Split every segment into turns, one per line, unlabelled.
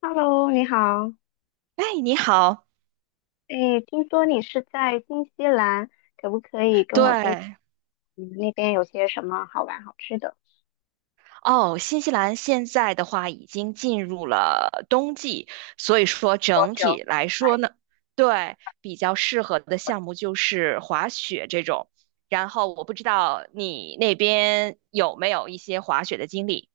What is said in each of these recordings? Hello，你好。
哎，你好，
哎，听说你是在新西兰，可不可以跟我推荐
对，
你们那边有些什么好玩好吃的？
哦，新西兰现在的话已经进入了冬季，所以说
多
整
久？
体来说呢，对，比较适合的项目就是滑雪这种。然后我不知道你那边有没有一些滑雪的经历，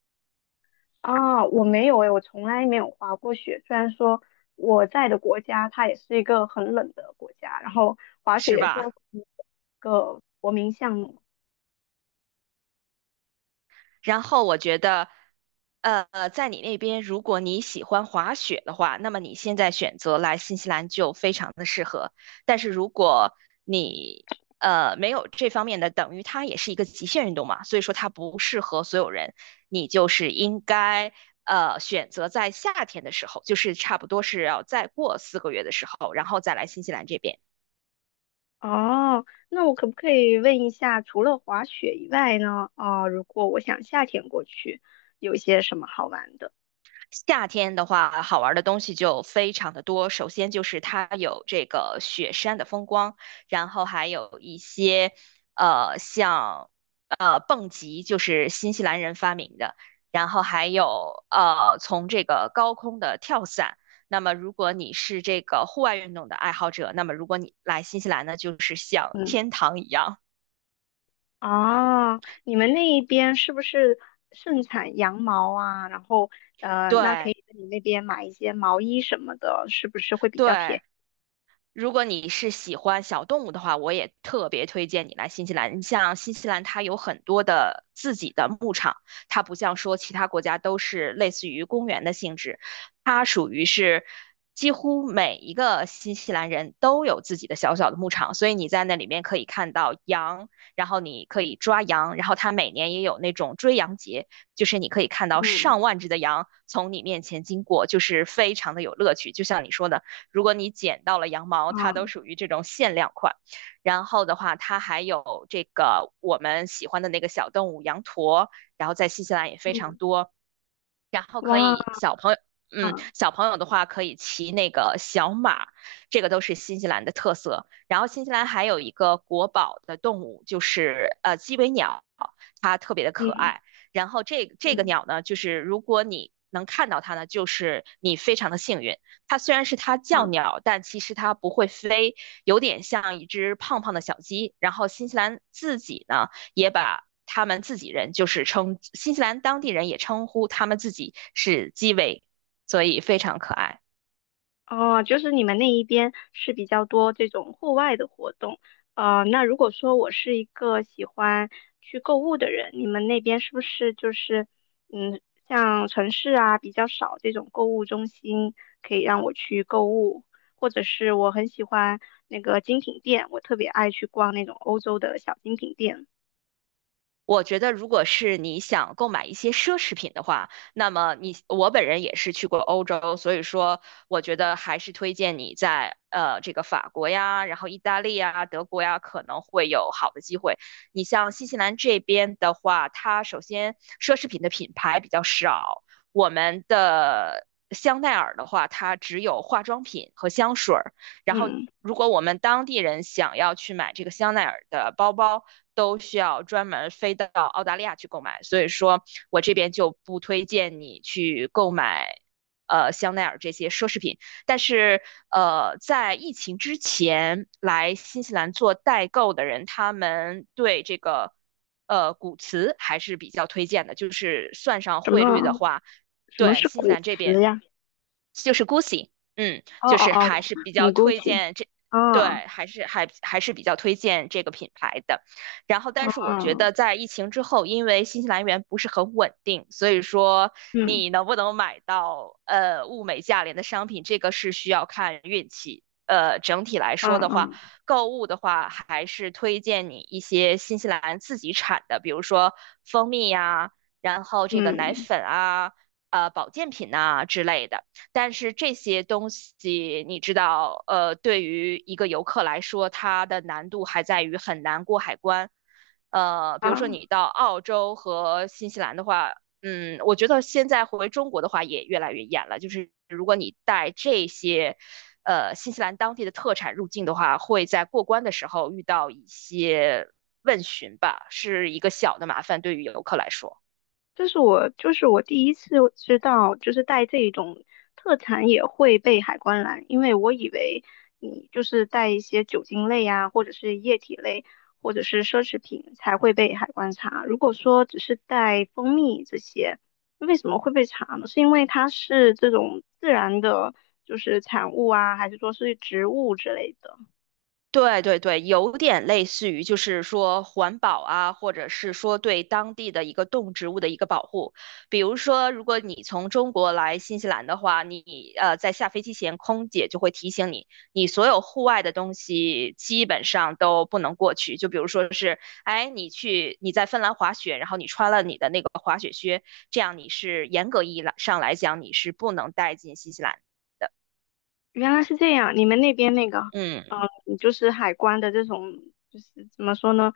啊，我没有诶，我从来没有滑过雪。虽然说我在的国家它也是一个很冷的国家，然后滑雪
是
也算是
吧？
一个国民项目。
然后我觉得，在你那边，如果你喜欢滑雪的话，那么你现在选择来新西兰就非常的适合。但是如果你没有这方面的，等于它也是一个极限运动嘛，所以说它不适合所有人。你就是应该选择在夏天的时候，就是差不多是要再过四个月的时候，然后再来新西兰这边。
哦，那我可不可以问一下，除了滑雪以外呢？啊，如果我想夏天过去，有些什么好玩的？
夏天的话，好玩的东西就非常的多。首先就是它有这个雪山的风光，然后还有一些像蹦极，就是新西兰人发明的，然后还有从这个高空的跳伞。那么如果你是这个户外运动的爱好者，那么如果你来新西兰呢，就是像
嗯。
天堂一样。
哦，你们那一边是不是盛产羊毛啊？然后，那可
对
以在你那边买一些毛衣什么的，是不是会比较便
对，
宜？
如果你是喜欢小动物的话，我也特别推荐你来新西兰。你像新西兰，它有很多的自己的牧场，它不像说其他国家都是类似于公园的性质，它属于是几乎每一个新西兰人都有自己的小小的牧场，所以你在那里面可以看到羊，然后你可以抓羊，然后它每年也有那种追羊节，就是你可以看到
嗯
上万只的羊从你面前经过，就是非常的有乐趣。就像你说的。如果你捡到了羊毛，它都
嗯
属于这种限量款。然后的话，它还有这个我们喜欢的那个小动物羊驼，然后在新西兰也非常
嗯，
多。然后可
哇，
以小朋友，嗯，小朋友的话可以骑那个小马，这个都是新西兰的特色。然后新西兰还有一个国宝的动物，就是鸡尾鸟，它特别的可
嗯
爱。然后这个
嗯
鸟呢，就是如果你能看到它呢，就是你非常的幸运。它虽然是它叫
啊。
鸟，但其实它不会飞，有点像一只胖胖的小鸡。然后新西兰自己呢。也把他们自己人，就是称新西兰当地人也称呼他们自己是基围，所以非常可爱。
哦，就是你们那一边是比较多这种户外的活动。那如果说我是一个喜欢去购物的人，你们那边是不是就是，嗯，像城市啊比较少这种购物中心可以让我去购物，或者是我很喜欢那个精品店，我特别爱去逛那种欧洲的小精品店。
我觉得，如果是你想购买一些奢侈品的话，那么你我本人也是去过欧洲，所以说我觉得还是推荐你在这个法国呀，然后意大利呀、德国呀，可能会有好的机会。你像新西兰这边的话，它首先奢侈品的品牌比较少，我们的香奈儿的话，它只有化妆品和香水儿。然后，
嗯，
如果我们当地人想要去买这个香奈儿的包包，都需要专门飞到澳大利亚去购买。所以说我这边就不推荐你去购买，香奈儿这些奢侈品。但是，在疫情之前来新西兰做代购的人，他们对这个。古瓷还是比较推荐的，就是算上
什
汇率
么
的话，
什么
对
是
新西
古
兰这
驰
边
呀？
就是 Gucci，嗯，
哦
就
哦
是
哦，
还是比
嗯，
较
g u
推
c c
荐这，对，还是比较推荐这个品牌的。然后，但是我觉
嗯
得在疫情之后，因为新西兰元不是很稳定，所以说
嗯
你能不能买到物美价廉的商品，这个是需要看运气。整体来说
嗯
的话，
嗯。
购物的话还是推荐你一些新西兰自己产的，比如说蜂蜜呀，然后这个奶
嗯
粉啊。保健品呐、之类的。但是这些东西你知道，对于一个游客来说，它的难度还在于很难过海关。比如说
啊，
你到澳洲和新西兰的话，嗯，我觉得现在回中国的话也越来越严了。就是如果你带这些，新西兰当地的特产入境的话，会在过关的时候遇到一些问询吧，是一个小的麻烦，对于游客来说。
这是我就是我第一次知道，就是带这种特产也会被海关拦，因为我以为你就是带一些酒精类啊，或者是液体类，或者是奢侈品才会被海关查。如果说只是带蜂蜜这些，为什么会被查呢？是因为它是这种自然的，就是产物啊，还是说是植物之类的？
对对对，有点类似于就是说环保啊，或者是说对当地的一个动植物的一个保护。比如说，如果你从中国来新西兰的话，你在下飞机前，空姐就会提醒你，你所有户外的东西基本上都不能过去。就比如说是，哎，你在芬兰滑雪，然后你穿了你的那个滑雪靴，这样你是严格意义上来讲你是不能带进新西兰的。
原来是这样，你们那边那个，
嗯，
嗯，就是海关的这种，就是怎么说呢，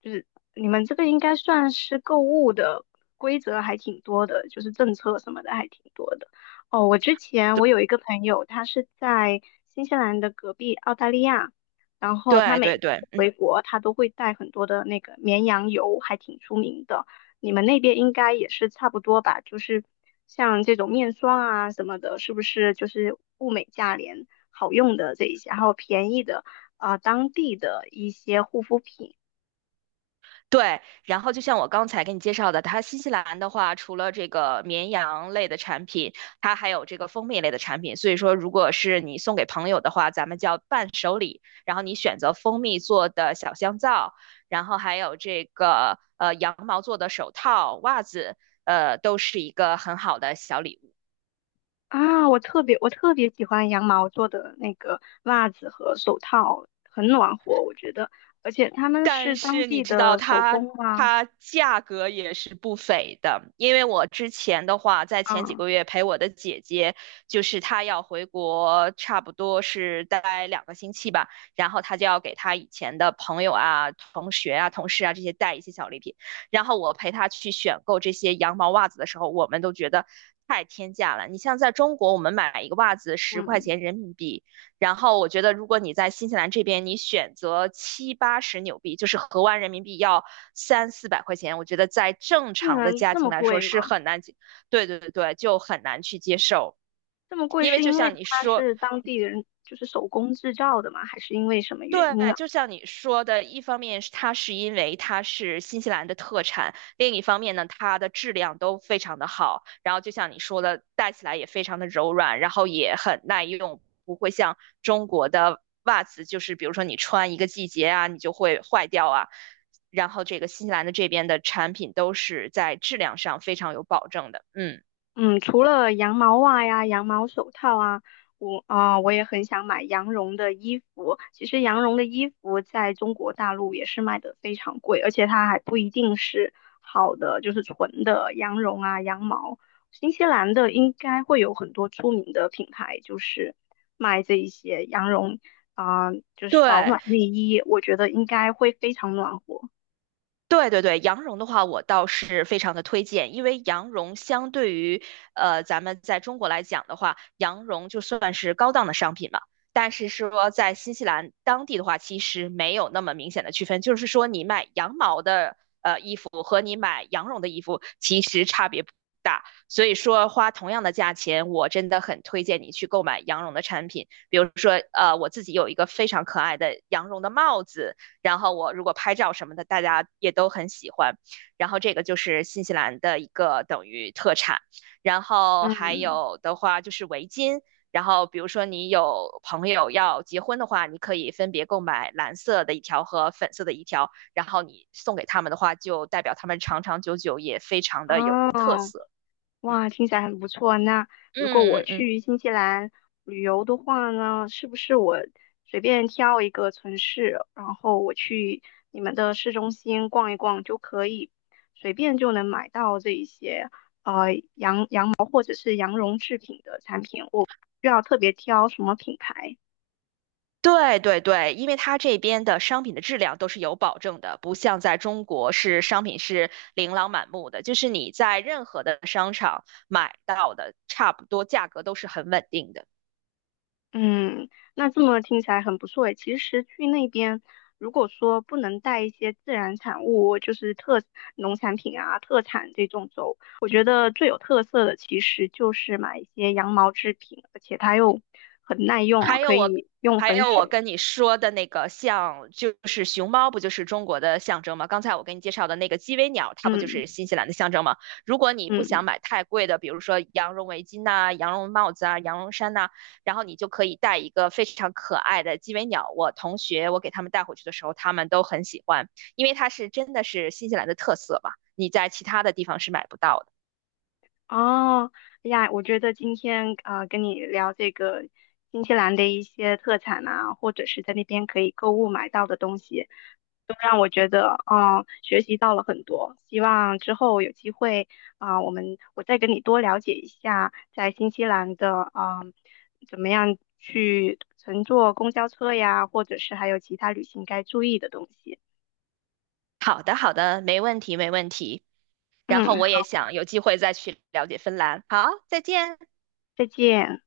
就是你们这个应该算是购物的规则还挺多的，就是政策什么的还挺多的。哦，我之前我有一个朋友，他是在新西兰的隔壁澳大利亚，然后他
对
每
对
次
对对。
回国他都会带很多的那个绵羊油，还挺出名的。你们那边应该也是差不多吧？就是像这种面霜啊什么的，是不是就是物美价廉、好用的这一些，还有便宜的啊、当地的一些护肤品
对，然后就像我刚才给你介绍的，它新西兰的话，除了这个绵羊类的产品，它还有这个蜂蜜类的产品。所以说，如果是你送给朋友的话，咱们叫伴手礼。然后你选择蜂蜜做的小香皂，然后还有这个羊毛做的手套、袜子，都是一个很好的小礼物。
啊？我特别喜欢羊毛做的那个袜子和手套，很暖和，我觉得，而且他们是
但
当
是你
地
知道
的手
它
工吗？
它价格也是不菲的，因为我之前的话，在前几
啊
个月陪我的姐姐，就是她要回国，差不多是待两个星期吧，然后她就要给她以前的朋友啊、同学啊、同事啊这些带一些小礼品，然后我陪她去选购这些羊毛袜子的时候，我们都觉得。太天价了！你像在中国，我们买一个袜子十块
嗯，
钱人民币，然后我觉得，如果你在新西兰这边，你选择七八十纽币，就是合完人民币要三四百块钱，我觉得在正
竟
常
然
的家
这
庭
么
来说
贵
是
吗？
很难对对对对，就很难去接受。
这么贵
因为
是
就
因为
像你
它
说，
是当地人就是手工制造的吗？还是因为什么原
对，
因啊？
就像你说的，一方面是它是因为它是新西兰的特产，另一方面呢，它的质量都非常的好，然后就像你说的，戴起来也非常的柔软，然后也很耐用，不会像中国的袜子，就是比如说你穿一个季节啊，你就会坏掉啊。然后这个新西兰的这边的产品都是在质量上非常有保证的，嗯，
嗯，除了羊毛袜呀、羊毛手套啊，我也很想买羊绒的衣服。其实羊绒的衣服在中国大陆也是卖的非常贵，而且它还不一定是好的，就是纯的羊绒啊、羊毛。新西兰的应该会有很多出名的品牌，就是卖这一些羊绒啊、就是保
对。
暖内衣，我觉得应该会非常暖和。
对对对，羊绒的话，我倒是非常的推荐，因为羊绒相对于咱们在中国来讲的话，羊绒就算是高档的商品嘛。但是说在新西兰当地的话，其实没有那么明显的区分，就是说你买羊毛的衣服和你买羊绒的衣服其实差别不大。所以说花同样的价钱，我真的很推荐你去购买羊绒的产品，比如说我自己有一个非常可爱的羊绒的帽子。然后我如果拍照什么的，大家也都很喜欢。然后这个就是新西兰的一个等于特产，然后还
嗯，
有的话就是围巾。然后，比如说你有朋友要结婚的话，你可以分别购买蓝色的一条和粉色的一条，然后你送给他们的话，就代表他们长长久久，也非常的有特
哦，
色。嗯
哇，听起来很不错。那如果
嗯
我
嗯嗯。嗯
去新西兰旅游的话呢，是不是我随便挑一个城市，然后我去你们的市中心逛一逛就可以，随便就能买到这一些羊毛或者是羊绒制品的产品，我不需要特别挑什么品牌。
对对对，因为它这边的商品的质量都是有保证的，不像在中国是商品是琳琅满目的，就是你在任何的商场买到的，差不多价格都是很稳定的。
嗯，那这么听起来很不错诶。其实去那边，如果说不能带一些自然产物，就是农产品啊、特产这种走，我觉得最有特色的其实就是买一些羊毛制品，而且它又很耐用哦，
还
可
有我，
以用
还
很
有
久。
我跟你说的那个像，就是熊猫，不就是中国的象征吗？刚才我给你介绍的那个鸡尾鸟，它不就
嗯
是新西兰的象征吗？如果你不想
嗯，
买太贵的，比如说羊绒围巾呐、羊绒帽子啊、羊绒衫呐、然后你就可以带一个非常可爱的鸡尾鸟。我同学，我给他们带回去的时候，他们都很喜欢，因为它是真的是新西兰的特色嘛，你在其他的地方是买不到的。
哦，哎呀，我觉得今天啊、跟你聊这个新西兰的一些特产啊，或者是在那边可以购物买到的东西。我觉得，嗯，学习到了很多，希望之后有机会啊、我再跟你多了解一下在新西兰的，嗯，怎么样去乘坐公交车呀，或者是还有其他旅行该注意的东西。
好的，好的，没问题，没问题。然后
嗯，
我也想有机会再去了解芬兰。好，再见。
再见。